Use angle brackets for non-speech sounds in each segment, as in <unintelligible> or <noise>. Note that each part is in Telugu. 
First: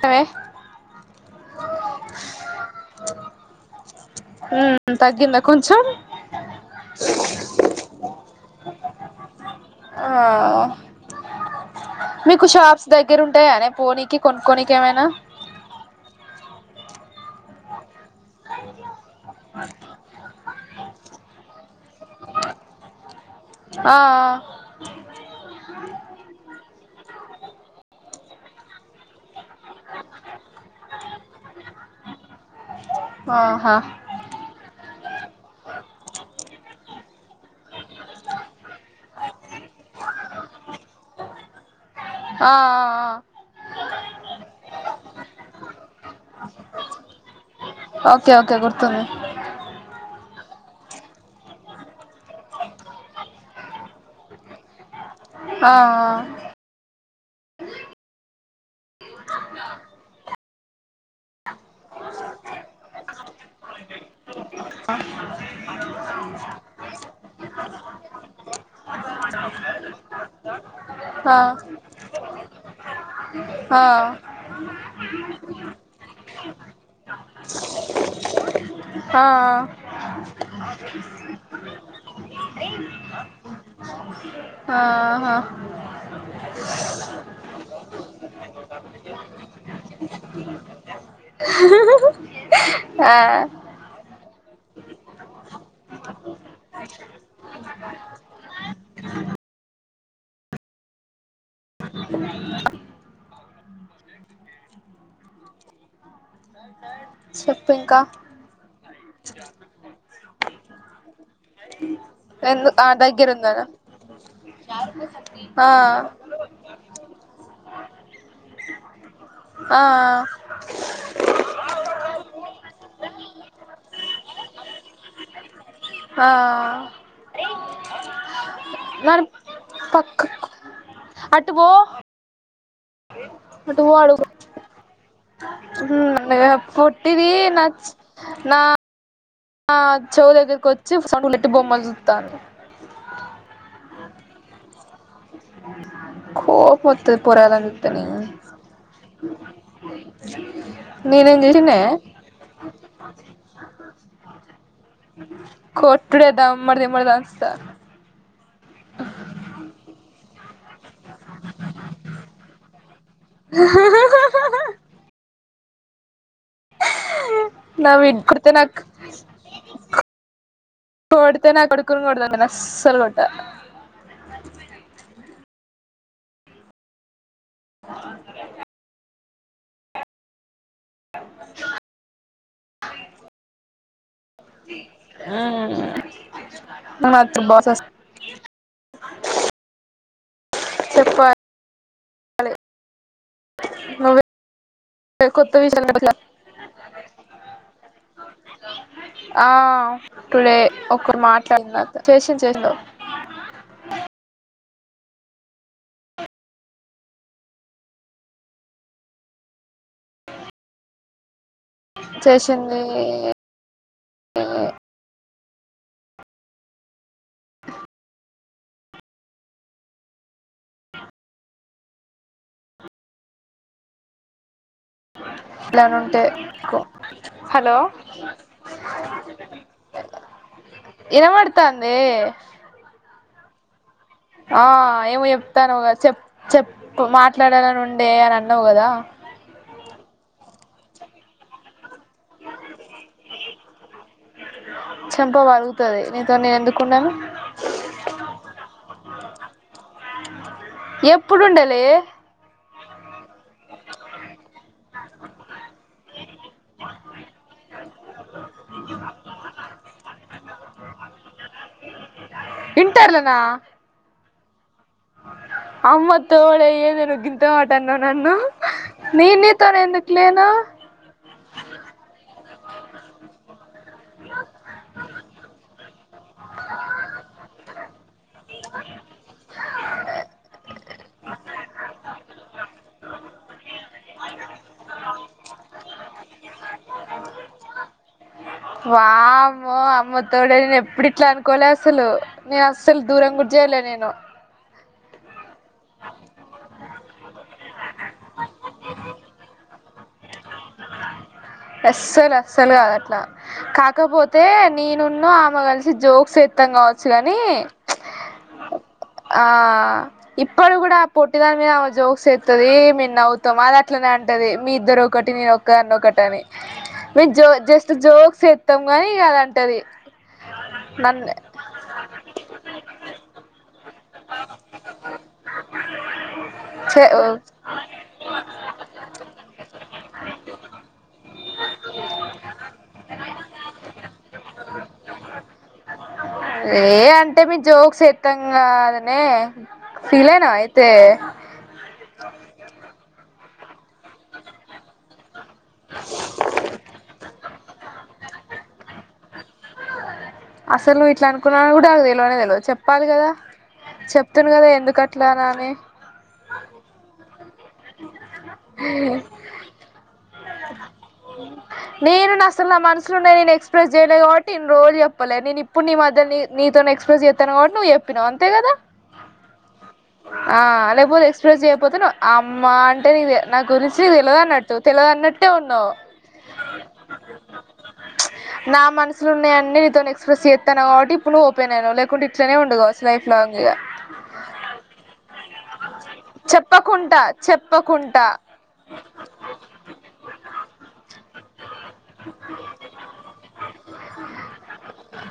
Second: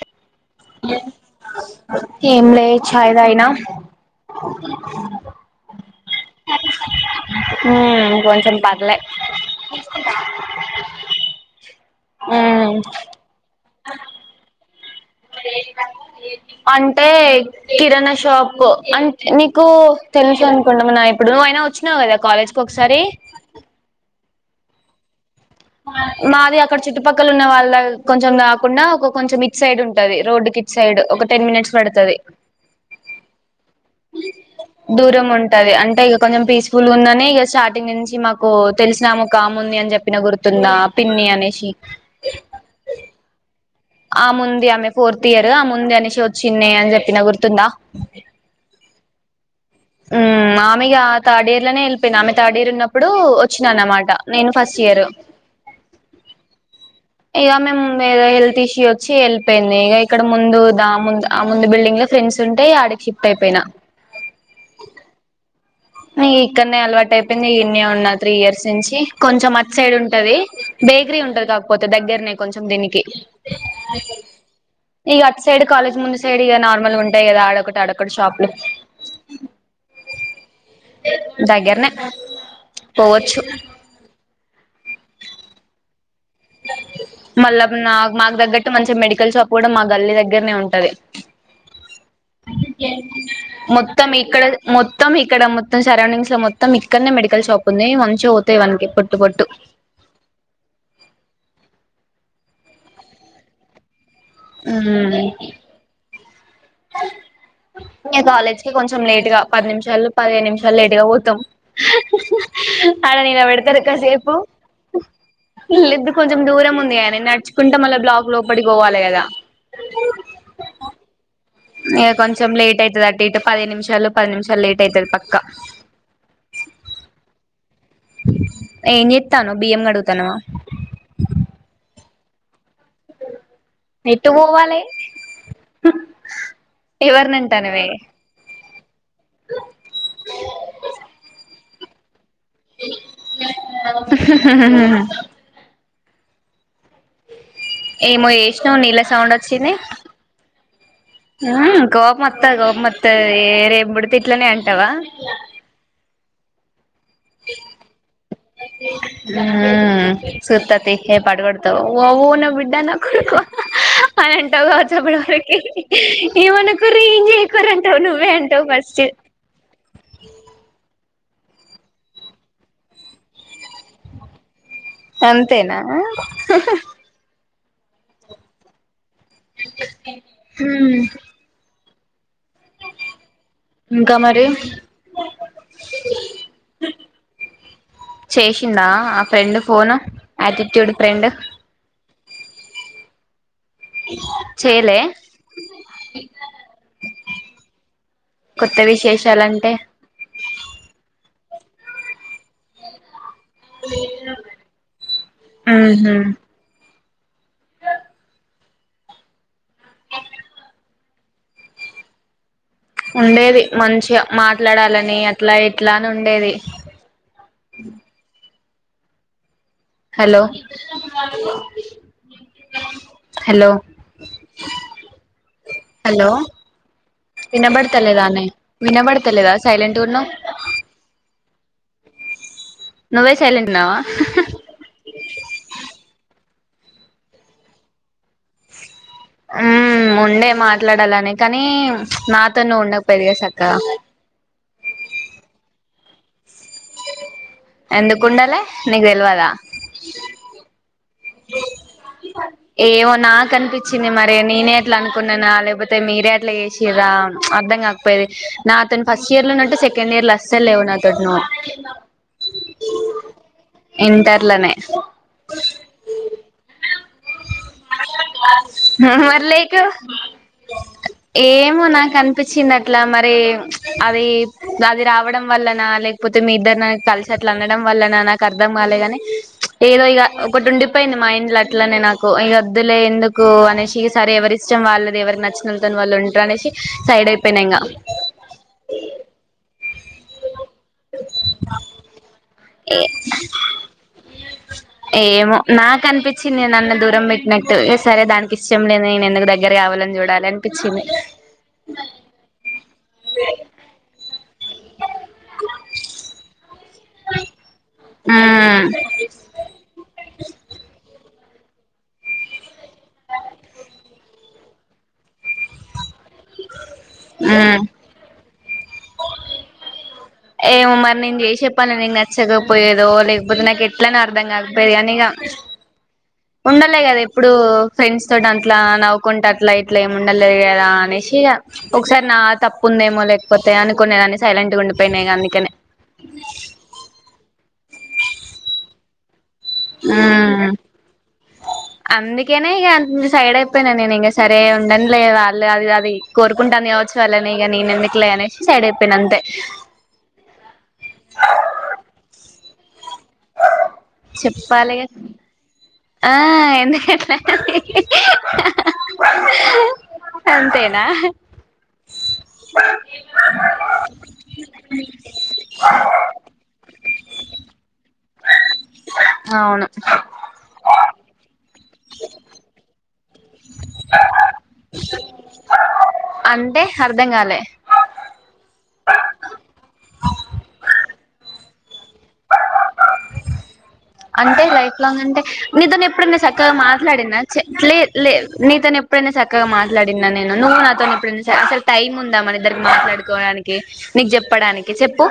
కనే ఏం లే చాయ్ తాగినా ఉమ్ తగ్గిందా కొంచెం ఊమ్ కొంచం పర్లే ఆ తీసుకుంటవ మీకు షాప్స్ దగ్గర ఉంటయానే పోనీకి కొనుక్కోనికి ఏమైనా అంటే కిరాణషాప్ అంట్ నీకు తెలసనుకుంటా మనా ఇప్పుడు అయినా వచ్చినవు కదా కాలేజ్కి ఒకసారి ఆ ఆ మాది అక్కడ చుట్టుపక్కల ఉన్న వాళ్ళ కొంచెం గాకుండా ఒక కొంచెం ఇట్ సైడ్ ఉంటది రోడ్డుకి సైడ్ ఒక టెన్ మినిట్స్ పడుతది ఆహా <inaudible> దూరం ఉంటది అంటే ఇగ కొంచెం పీస్ఫుల్గ ఉందని ఇగ స్టార్టింగ్ నుంచి మాకు తెలిసినామొకామే ఉందని చెప్ పిన గుర్తుందా పిన్ని అనేషి ఆ ఆ ఆ ఆముంది ఆమె ఫోర్త్ ఇయర్ ఆముందనేది వచ్చిన్నే అని చెప్పిన గుర్తుందా ఓకే ఓకే గుర్తుంది <inaudible> ఉమ్ ఆమిగా థర్డ్ ఇయర్ లనే వెళ్ళిపోయింది, ఆమె థర్డ్ ఇయర్ ఉన్నప్పుడు వచ్చినా అన్నమాట నేను ఫస్ట్ ఇయర్. ఆ ఆ ఇగ మేము హెల్త్ ఇష్యూ వచ్చి వెళ్ళిపోయింది, ఇగ ఇక్కడ ముందు దా ముం ఆ ముందు బిల్డింగ్ లో ఫ్రెండ్స్ ఉంటె ఆడికి షిఫ్ట్ అయిపోయినా. <inaudible> ఆ ఇక్కన్నే అలవాటు అయిపోయింది ఇన్నే ఉన్నా త్రీ ఇయర్స్ నుంచి, కొంచెం అట్ సైడ్ ఉంటది. బేకరీ ఆ ఉంటది కాకపోతే దగ్గర్నే కొంచెం దీనికి. ఆ ఇగ అటు సైడు కాలేజ్ ముందు సైడ్ ఇగ నార్మల్ ఉంటయి కదా, అడొకటి అడొకటి షాప్లు ఆఆ దగ్గర్నే పోవచ్చు <inaudible> ఆహ మళ్ళ నా మాకు తగ్గట్టు మంచిగ మెడికల్ షాప్ కూడ మా గల్లి దగ్గరనే ఉంటది, ఆ మొత్ త్తం ఇక్కడే మొత్తం ఇక్కడ మొత్తం సరౌండింగ్స్ ల మొత్తం ఇక్కన్నే మెడికల్ షాప్ ఉంది, మంచిగ పోతాయి వానికిప్పుడు టు పొట్టు <inaudible> ఉమ్ చెప్పు ఇంకా ఇంగ కాలేజ్కి కొంచెం లేటుగా పది నిమిషాలు, పదిహేను నిమిషాలు లేటుగ పోతం. ఎందు ఆ ఆల దగ్గరుందనా నిలబెడతరు కసేపు ఆ లిద్దు కొంచెం దూరం ఉంది కానే నడుచుకుంట మళ్ళ బ్లాక్ లోపడికి పోవాలె కదా. ఆఆ ఇగ కొంచెం లేట్ ఐతది అటు ఇటు పదిహేను నిమిషాలు, పది నిమిషాలు లేట్ ఐతది పక్క. ఆ ఏ మరి చెత్తానవు బియ్యం కడుగుతాన్నవా? పక్కకు అటు వో ఎటు వోవాలే? హ్మ్ పొట్టిది నా అంటానవే చ్ నా ఆ చెవు దగ్గరకి వచ్చి చాక్లెట్ బొమ్మని చూత్తాంది. <inaudible> కోపం వత్తది పోరాగాల్లను ఏమో చెసినవు నీళ్ళ సౌండ్ వచ్చింది, నేనేం ఉమ్ చేసిన్నే కోపమ్ వత్తది కోపం వత్తది రేపు పుడితే ఇట్లనే అంటవా? కొట్టుడే దమ్మడి దిమ్మడి దంచుతా ఉమ్ సూత్తతి ఏ పడుకడతవ్ వో నా బిడ్డ నా కొడుకు అని అంటావ్ కావచ్చు అప్పుడు. ఏమనకుర్రీ ఏం చేయకుర్రీ నా అంటవు బిడ్ నువ్వే కొడితే అంటావు నాకు ఫస్ట్ కొడుతే నా కొడుకును కొడతా నేను అస్సలు కొట్ట అంతేనా ఉమ్ ఇంకా మరి ఆ మత్ర బోసస్ చేసిందా ఆ ఫ్రెండ్ ఫోన్ ఆటిట్ చెప్పాలే చేయలే నువ్వే కొత్త విశాల్ మాట్లా కొత్త ఆ విశేషాలంటే టుడే ఒకరు మాట్లాడినంతా చేసిన్ చేసినా ఉహు చేసింది ఉండేది మంచిగా మాట్లాడాలని అట్లా ఇట్లా అని ఉండేది. హలో హలో ప్లాన్ ఉంటే హలో కో హలో వినబడతలేదానే వినబడతలేదా సైలెంట్ ఉన్నావ్ ఇనబడ్తాందే నువ్వే సైలెంట్ ఉన్నావా ఆ ఏమో చెప్తాన్నావ్ గా చెప్, చెప్ <unintelligible> మాట్లాడాలని ఉండే అని అన్నావు గదా. ఉమ్మ్ ఉండే మాట్లాడాలని కానీ నాతో నువ్ ఉండకపోయేదిగా సక్కగా చెంప పల్గుతది నీతో నేను ఎందుకుండను ఎందుకుండలే నీగ్ తెల్వదా ఎప్పుడుండలే ఏమో నాక్ అనిపిచ్చింది మరి, నేనే ఎట్లా అనుకున్నానా లేక్పోతే మీరే అట్ అట్లా చేసిర్రా అర్థంకాకపోయేది, నాతోని ఫస్ట్ ఇయర్ లో ఉన్నట్టు సెక్ సెకండ్ ఇయర్ లో అస్సల్ లేవ్ నాతోటి నువ్ ఇంటర్లనా ఇంటర్లనే అమ్మతోడే ఏందే నువ్ గింత మాటన్నవ్ నన్ను, నేన్ మరి నీతోన్ లేకు ఎందుక్ లేను. ఏమో నాక్ అనిపిచ్చింది అట్లా మరి, అది అది రావడం వల్లనా లేక్ పోతే మీ ఇద్దరు నా కలిసి అట్లా అనడం వల్లనా, నాక్ అర్థం కాలేగాని ఏదో ఇక ఒకట్ ఉండి పోయింది మైండ్ల అట్లనే నాకు ఇగ ఒద్దులే ఎందుకు అనే స్ ఇగ సరే ఎవరి ఇష్టం వాళ్ళది, ఎవరిక్ నచ్చినోళ్ తోన్ వాళ్ళు ఉంటార్ అనేసి, సైడ్ అయిపోయినా ఇంగా వామ్మో అమ్మత్ తోడే నేన్ ఎప్పుడు ఇట్లా అనుకోలే అస్సలు, నే అస్సల్ దూరం గుడా జేయ్లే నేను ఏమో నాక్ అనిపిచ్చింది నన్ను దూరం పెట్టినట్టు, ఇగ సరే దానికి ఇష్టం లేదు నేను ఎందుకు దగ్గర కావాలని చూడాల్ లనిపిచ్చింది అస్సల్ అస్సల్ గాద్ అట్లా, కాకపోతే నేనున్ను ఆమె గల్సి జోక్స్ ఏత్తాం గావచ్చు గాని హమ్మ్ ఆ ఇప్పుడ్ గుడా పొట్టి దాని మీద జోక్స్ ఏత్తది మేం నవ్వుతాం అది అట్లనే అంటది, మీ ఇద్దరు ఒకటి నేను ఒ కాన్ ఒకట్ అని మేము జో ఉమ్ జస్ట్ జోక్స్ ఏస్తాం గానీ ఇగ అదంటది. ఏమో మరి నేన్ జేసే పని నీకు నచ్చకపోయేదో, లేక్పోతే నాక్ ఎట్ ఎట్లనో అర్థంగాకపోయేది గని ఇగ, ఉండలే చే గదా ఎప్పుడు ఫ్రెండ్స్ తోట్ అట్లా నవ్వుకుంట అట్లా ఇట్లా ఏమి ఉండలేద్ గాద అనేసి ఇగ ఒకసారి నా తప్పు ఉందేమో లేక్పోతే అనుకునేదాన్ని సైలెంట్ గా ఉండిపోయినా ఇగ అందుకనే అ ఏ అంటే మే జోక్స్ ఎత్తాం గాదానే, ఫీల్ అయినా మ్మ్ అయితే. అందుకేనే ఇగ సైడ్ అయిపోయినా నేను ఇంక సరే ఉండంలేరా <unintelligible> ది గాది కోరుకుంటాంది కావచ్చు వాళ్ళని ఇగా నేను ఎందుకులే అనేసి సైడ్ అయిపోయిన అంతే అసలు నువ్వు ఇట్లా అనుకున్నావని కూడా నాకు తెలువనే తెలువది చెప్పాలి కదా చెప్తును కదా ఎందుకు చెప్పాలిగా అట్లానా అని ఆ ఎందుకట్లని అంతేనా నేను నా అసలు నా మనసులోన్నేది నేను ఎక్స్ప్రెస్ చేయలే కాబట్టి ఇన్ని రోజులు చెప్పలే నేను ఇప్పుడు నీ మధ్యల్ని నీతోనే ఎక్స్ఫ్రెస్ జేత్తన కాబట్టి నువ్ చెప్పినావు అంతే కదా హావును ఆ లేకపోతే ఎక్స్ప్రెస్ చేయకపోతే నువు అమ్మ అంటే నీదే నా గురించి తెలివద్ అన్నట్టు తెలవదన్నట్టు అంటే అర్ధంగాలే నా మనసులో ఉన్నయన్నీ నీతోను ఎక్స్ప్రెస్ చేత్తన కావట్టి ఇప్పుడు నువ్వు ఓపెన్ అయినవు, లేకుంటే ఇట్లానే ఉండు కావచ్చు లైఫ్ లాంగ్ ఇగా అంటే లైఫ్ లాంగ్ అంటే నీతోను ఎప్పుడన్నా చక్కగా చెప్పకుంటా మాట్లాడిన్నా చ లే చెప్పకుంటా లే నీతోను ఎప్పుడైనా చక్ కగా మాట్లాడిన్నా నేను నువ్ నాతోన ఎప్పుడైనా <unintelligible> టైమ్ ఉందా మన ఇద్దరి మాట్లాడుకోవడానికి నీకు చెప్పడానికి చెప్పు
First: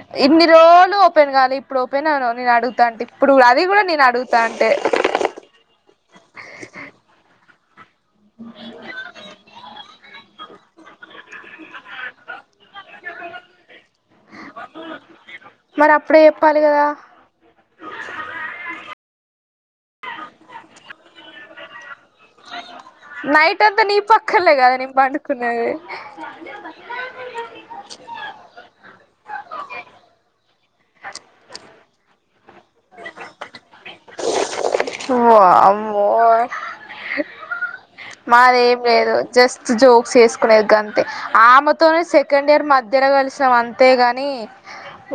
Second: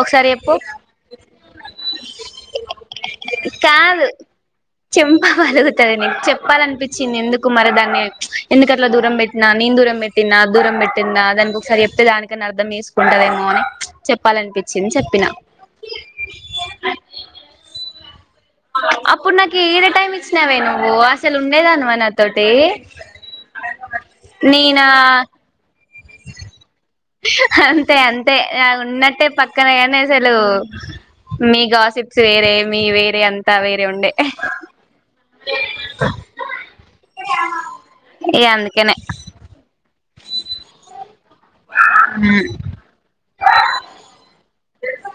ఒకసారి చెప్పు సల్ ఓపెన్ గాలే ఇప్పుడు ఓపెన్ అయినవ్ నేను అడుగుతాంటే ఇప్పుడు అది కూడా నేను కాదు అడుగుతా అంటే చెంప పలుగుతది నీకు చెప్పాలనిపిచ్చింది ఎందుకు మరి దాన్ని ప్చ్ ఎందుకట్లా దూరం పెట్టినా నేను దూరం పెట్టిన్నా దూరం పెట్టిందా దానికి ఒకసారి చెప్తే దానికన్నా అర్థం చేసు కుంటాదేమో అని ప్చ్ చెప్పాలనిపిచ్చింది చెప్పినా మరి అప్పుడే చెప్పాలి కదా అప్పుడు నాకు ఏడ టైమ్ ఇచ్చినావే నువ్వు అస్సలు ఉండేదానివా నా నైట్ అంతా నీ పక్కలే కదా నేనా నేను పండుకున్నది అంతే అంతే ఆ ఉన్నట్టే పక్కనయ్యానే అసలు మీ గాసిప్స్ వేరే మీ వేరియా అంతా వేరే ఉండే ఇగ మాది ఏం అందుకనే లేదు జస్ జోక్స్ వేసుకునేది గంతే ఆమెతోనే మ్మ్ సెకండ్ ఇయర్ మ ధ్యలో గలిసినం అంతేగాని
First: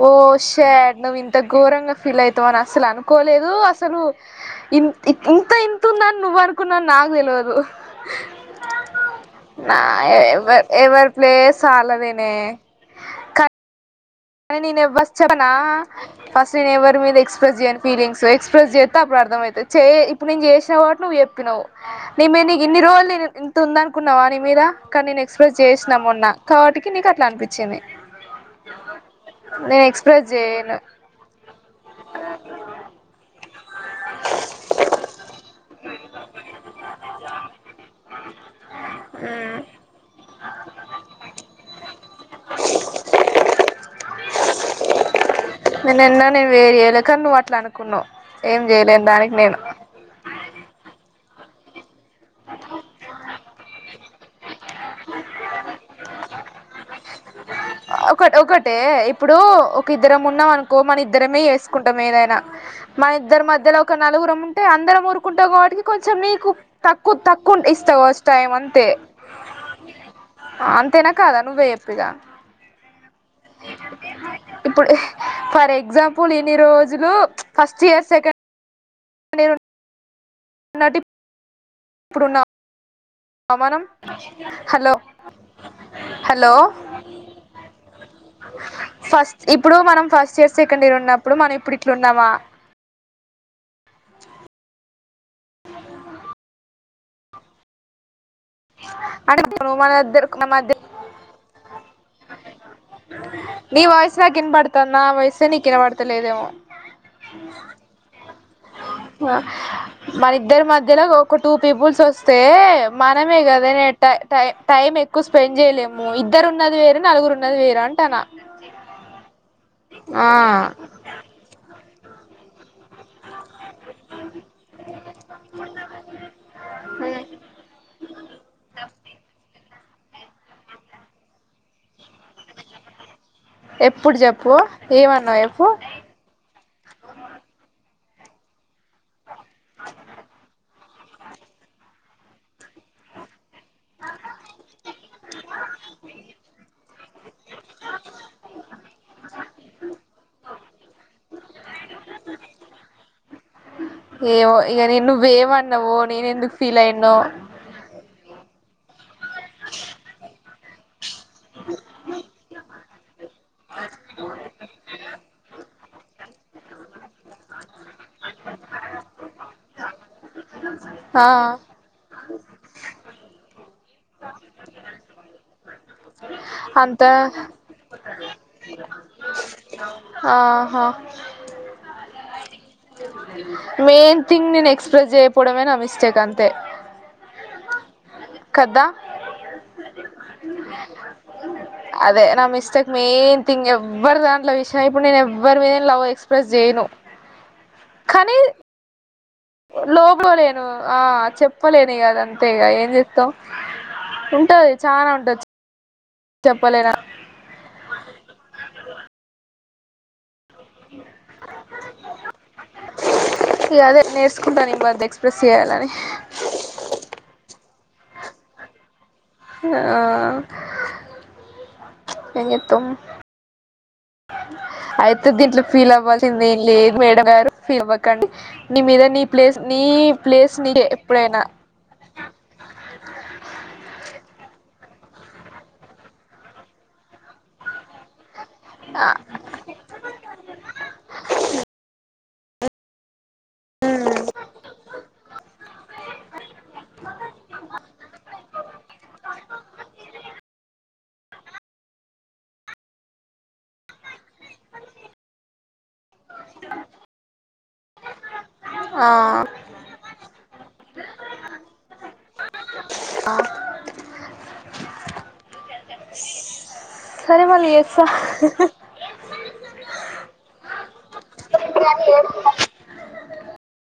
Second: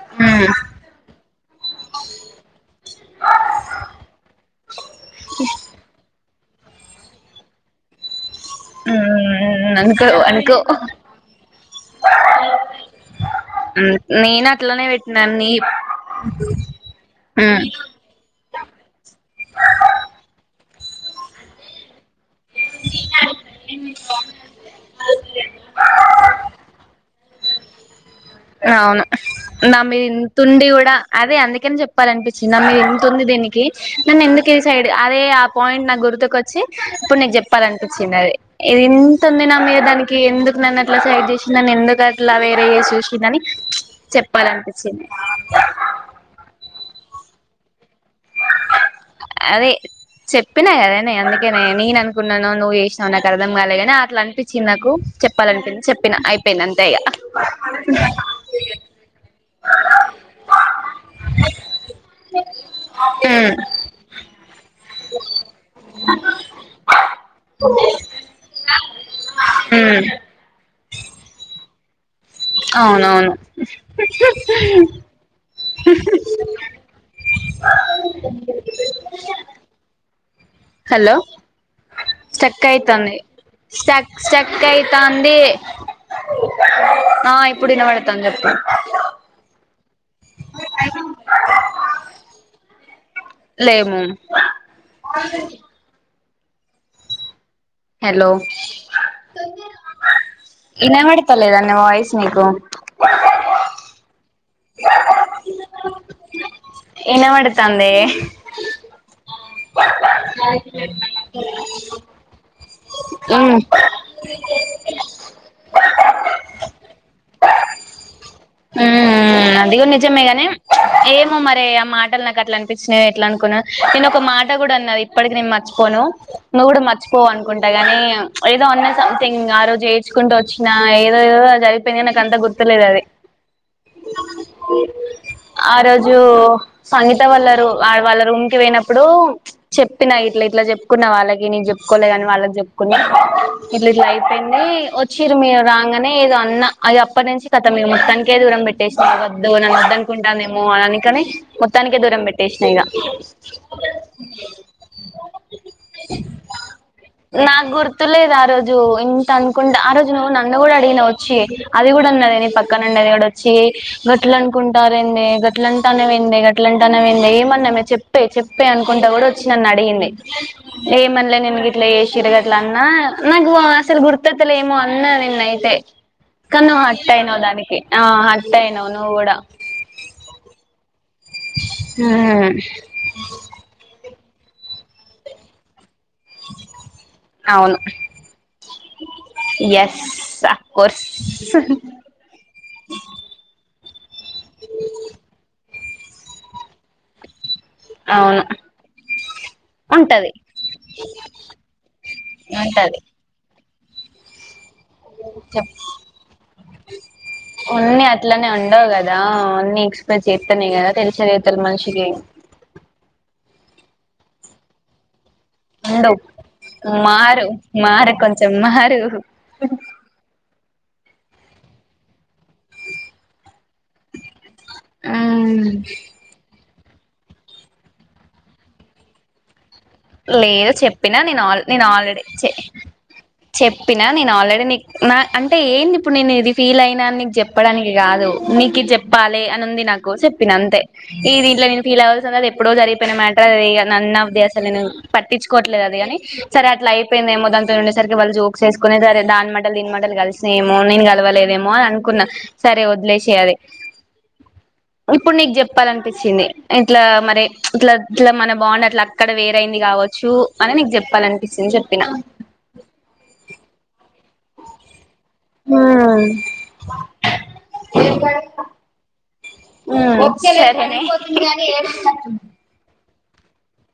ఓ షట్ నువ్వు ఇంత ఘోరంగా ఫీల్ అయి అని అసలు అనుకోలేదు అసలు ఇంత ఇంతంద నువ్వనుకున్నది నాకు తెలివదు నా మ్మ్ అనుకో ఎవ అనుకో ఎవ్వరి ప్లేస్ వాల్లదేనే మ్మ్ కానీ నేను <unintelligible> ఫస్ట్ నేను ఎవ్వరి మీద ఎక్స్ప్రెస్ మ్మ్ జేయను ఫీలింగ్స్ ఎక్స్ ఫ్రెస్ చేస్తే అప్పుడు అర్థమైతది చే ఇప్పుడు నేను చేసిన కావటు నువ్వు చెప్పినావ్ నీ మీద నీకు ఇన్ని రోజులు ఇంత ఉందనుకున్నావా నీ మీద కానీ నేను ఎక్స్ప్రెస్ చేసినా మొన్నా కాబట్టి కి నీకు అట్లా అనిపిచ్చింది అవును నా మీద ఎక్స్ప్రెస్ ఇతుండి చేయను కూడా అదే అందుకని చెప్పాలనిపించింది నా మీద ఇంతు ఉంది దీని కి నన్ను ఎందుకు ఈ సైడ్ అదే ఆ పాయింట్ నా గుర్తుకి వచ్చి ఇప్పుడు నీకు చెప్పాలనిపిచ్చింది అది ఇది ఇంతుంది నా మీద దానికి ఎందుకు నన్ను అట్లా సైడ్ చేసి నన్ను ఎందుకు అట్లా వేరేయ్యే చూసిం దని చెప్పాలనిపిచ్చింది నేనన్నా నేను వేరు చేయలే కానీ నువ్వు అట్లా అనుకున్నావు ఏం చేయలేం అదే చెప్పినా కదా నే అందుకేనే నేన కున్నానో నువ్వు చేసినావో నాకు అర్థం కాలేగాని అట్లా అనిపించింది నాకు చెప్పాలినిపిచ్చి చెప్పినా పెనంతేగా ఆ ఒక ఒకటే ఇప్పుడు ఒక ఇద్దరం ఉన్నాం అనుకో మన ఇద్దరమే వేసుకుంటాం ఏదైనా మన ఇద్దరి ఉమ్ మధ్యలో క్క నలుగురం ఉంటే అందరం ఊరుకుంటావు కాబట్టికి కొంచెం మీకు తక్కువ తక్కువ ఇస్తావుస్ టైం అంతే హ ఉ అంతేనా కాదా నువ్వేయప్పిగా అవునవును ఇప్పుడు ఏ ఫర్ ఎగ్జాంపుల్ ఇన్ని రోజులు ఫస్ట్ ఇయర్ సెకండ్ నేనున్ హలో ఇప్పుడున్న క్క అయితుంది సక్ స్ట్రక్ హలో అయితాంది. హలో ఆ ఇప్పుడు వినబడతాను చెప్పు ఫస్ట్ ఇప్పుడు మనం ఫస్ట్ ఇయర్, సెకండ్ ఇయర్ ఉన్నప్పుడు మనం ఇప్పుడు ఇట్లు ఉన్నామా? లేేమో హలో అంటే ప్రోమో లో ఏద్దరు ఇనబడతలేదండి వాయిసు నీకు? నీ వాయిసు నాకు ఇనబడుతుంది నా వాయిసే నీకి ఇనబడత లేదేమో ఇనబడతాందే వ మన ఇద్దరి మధ్యలో ఒక టూ పీపుల్స్ వస్తే మనమే మ్మ్ కదా నె ట టై టైం ఎక్కువ స్పెండ్ చేయలేము. ఇద్దరు ఉన్నది వేరు నలుగురున్నది వేరు అంటాన మ్ అది గూడ నిజమే గాని ఏమో మరి ఆ మాటలు నాకు అట్లాంటి పిచినయ్ ఎట్లా అనుకున్నా నేను ఒక మాట కూడా అన్నారు ఇప్పటికి నేను మర్చిపోను. నువ్వు కూడా మర్చిపోవ అనుకుంటా గానీ ఏదో ఉన్నా సంథింగ్ ఆ రోజు ఏ డ్చుకుంటూ వచ్చినా ఏదోదో జరిగిపోయింది గాని నాకు అంత గుర్తులేదు అది. ఎప్పుడు చెప్పు ఏమన్నా చెప్పు? జో సంగీత వాళ్ళ రు వాళ్ళ రూమ్ కి పోయినప్పుడు చెప్పినా ఇట్లా ఇట్లా చెప్ కున్నా వాళ్ళకి నేను చెప్పుకోలే కాని వాళ్ళకి చెప్పుకుని ఇట్లు ఇట్లా అయిపోయింది వచ్చిరు మీ రాగానే ఏదో అన్న అది అప్పటి నుంచి కద మీ మొత్తాం కే దూరం పెట్టేసి వద్దు నన్న వద్దు అనుకుంటానునేమో అని అనికని మొత్తానికే దూరంబెట్టేష్న ఇగ ఏమో ఇగ నిన్ను నువ్వేమన్నావు నేను ఎందుకు ఫీల్ అయన్నో నాగుర్ త్తు లేదు ఆ రోజు ఇంత అనుకుంటే ఆ రోజు నువ్వు నన్ను కూడా అడిగిన వచ్చి అది కూడా ఉన్నది నీ పక్కన అండగాడు వచ్చి గట్లు అనుకుంటారండి గట్లు అంటానే వెండి గట్ల అంటానే వె ఏమన్నా మీరు చెప్పే చెప్పే అనుకుంటా కూడా వచ్చి నన్ను అడిగింది. ఆ ఏమన్నాలే నేను లేసిరు గట్ల అన్నా నాకు అసలు గుర్తతలే ఏమో అన్నా నిన్నయితే కాని నువ్ హట్ట అంతా అయినవ్ దానికి ఆ హట్ట అయినవ్ నువ్ కూడా ఆహా ఆ మెయిన్ థింగ్ నేను ఎక్స్ప్రెస్ చేయపోవడమేనా నా మిస్టేక్ అంతే అవును కద్ద ఎస్ అఫ్ కోర్స్ హుహ్ అదే నా మిస్టేక్ మెయిన్ థింగ్ ఎవ్వరి దాంట్లో విషయం ఇప్పుడు నేను ఎవ్వరి మీదే లవ్ ఎక్స్ప్రెస్ చేయను అవును ఉంటది లోపోలేను ఆ చెప్పలేను ఇగ అదంతే ఇగ ఉంటది ఎంజే కం ఉంటాది చేప్ ఓన్ని అట్లనే ఉండవ్ కదా అన్ని ఎక్స్ ప్రెస్ చేత్తనే కదా తెలిషేది ఉతల్ మనిషికి ఇగ అదే నేర్చకుంటన్న ఈ మధ్య ఎక్స్ప్రెస్ చేయాలని ఉండవు మారు మారే కొంచెం మారు ఆ ఎంజేత్తవ్ అయితే దీంట్లో ఫీల్ అవ్వద్ చింది ఏం లేదు మేడమ్ గారు ఫీల్ అవ్వకండి నీ మీద నీ ప్లేస్ నీ ప్లేస్ లేదు నీదే చెప్పినా ఎప్పుడైనా నేను ఆల్ నేను ఆల్రెడీ చే చెప్పినా నేను ఆల్రెడీ నీకు నా అంటే ఏంది ఇప్పుడు నేను ఇది ఫీల్ అయినా అని నీకు చెప్పడానికి కాదు నీకి చెప్పాలి అని ఉంది నాకు చెప్పిన అంతే ఈ దీంట్లో నేను ఫీల్ అవ్వాల్సింది లేదు అని ఎప్పుడో జరిగిపోయిన మేటర్ ఏ ఇగ నన్నఫ్ అ నేను పట్టించుకోట్లేదు అది గాని సరే అట్లా అయిపోయింది ఏమో దంతోని ఉండేసరికి వాళ్ళ జోక్స్ ఎస్ కునే సరే దాని మాటల్ దీని మాటల్ కలిసిన ఏమో నేను కలవలేదేమో అని అనుకున్నా సరే వదిలేశెయ్ అది ఇప్పుడు నీకు చెప్పాలనిపించింది ఇట్లా మరి ఇట్లా ఇట్లా మన బాండ్ అట్లా ఆ యింది కావచ్చు అని నీకు చెప్పాలనిపించింది చెప్పిన హా సరే మళ్ళీ చేస్సా హ్మ్ <inaudible>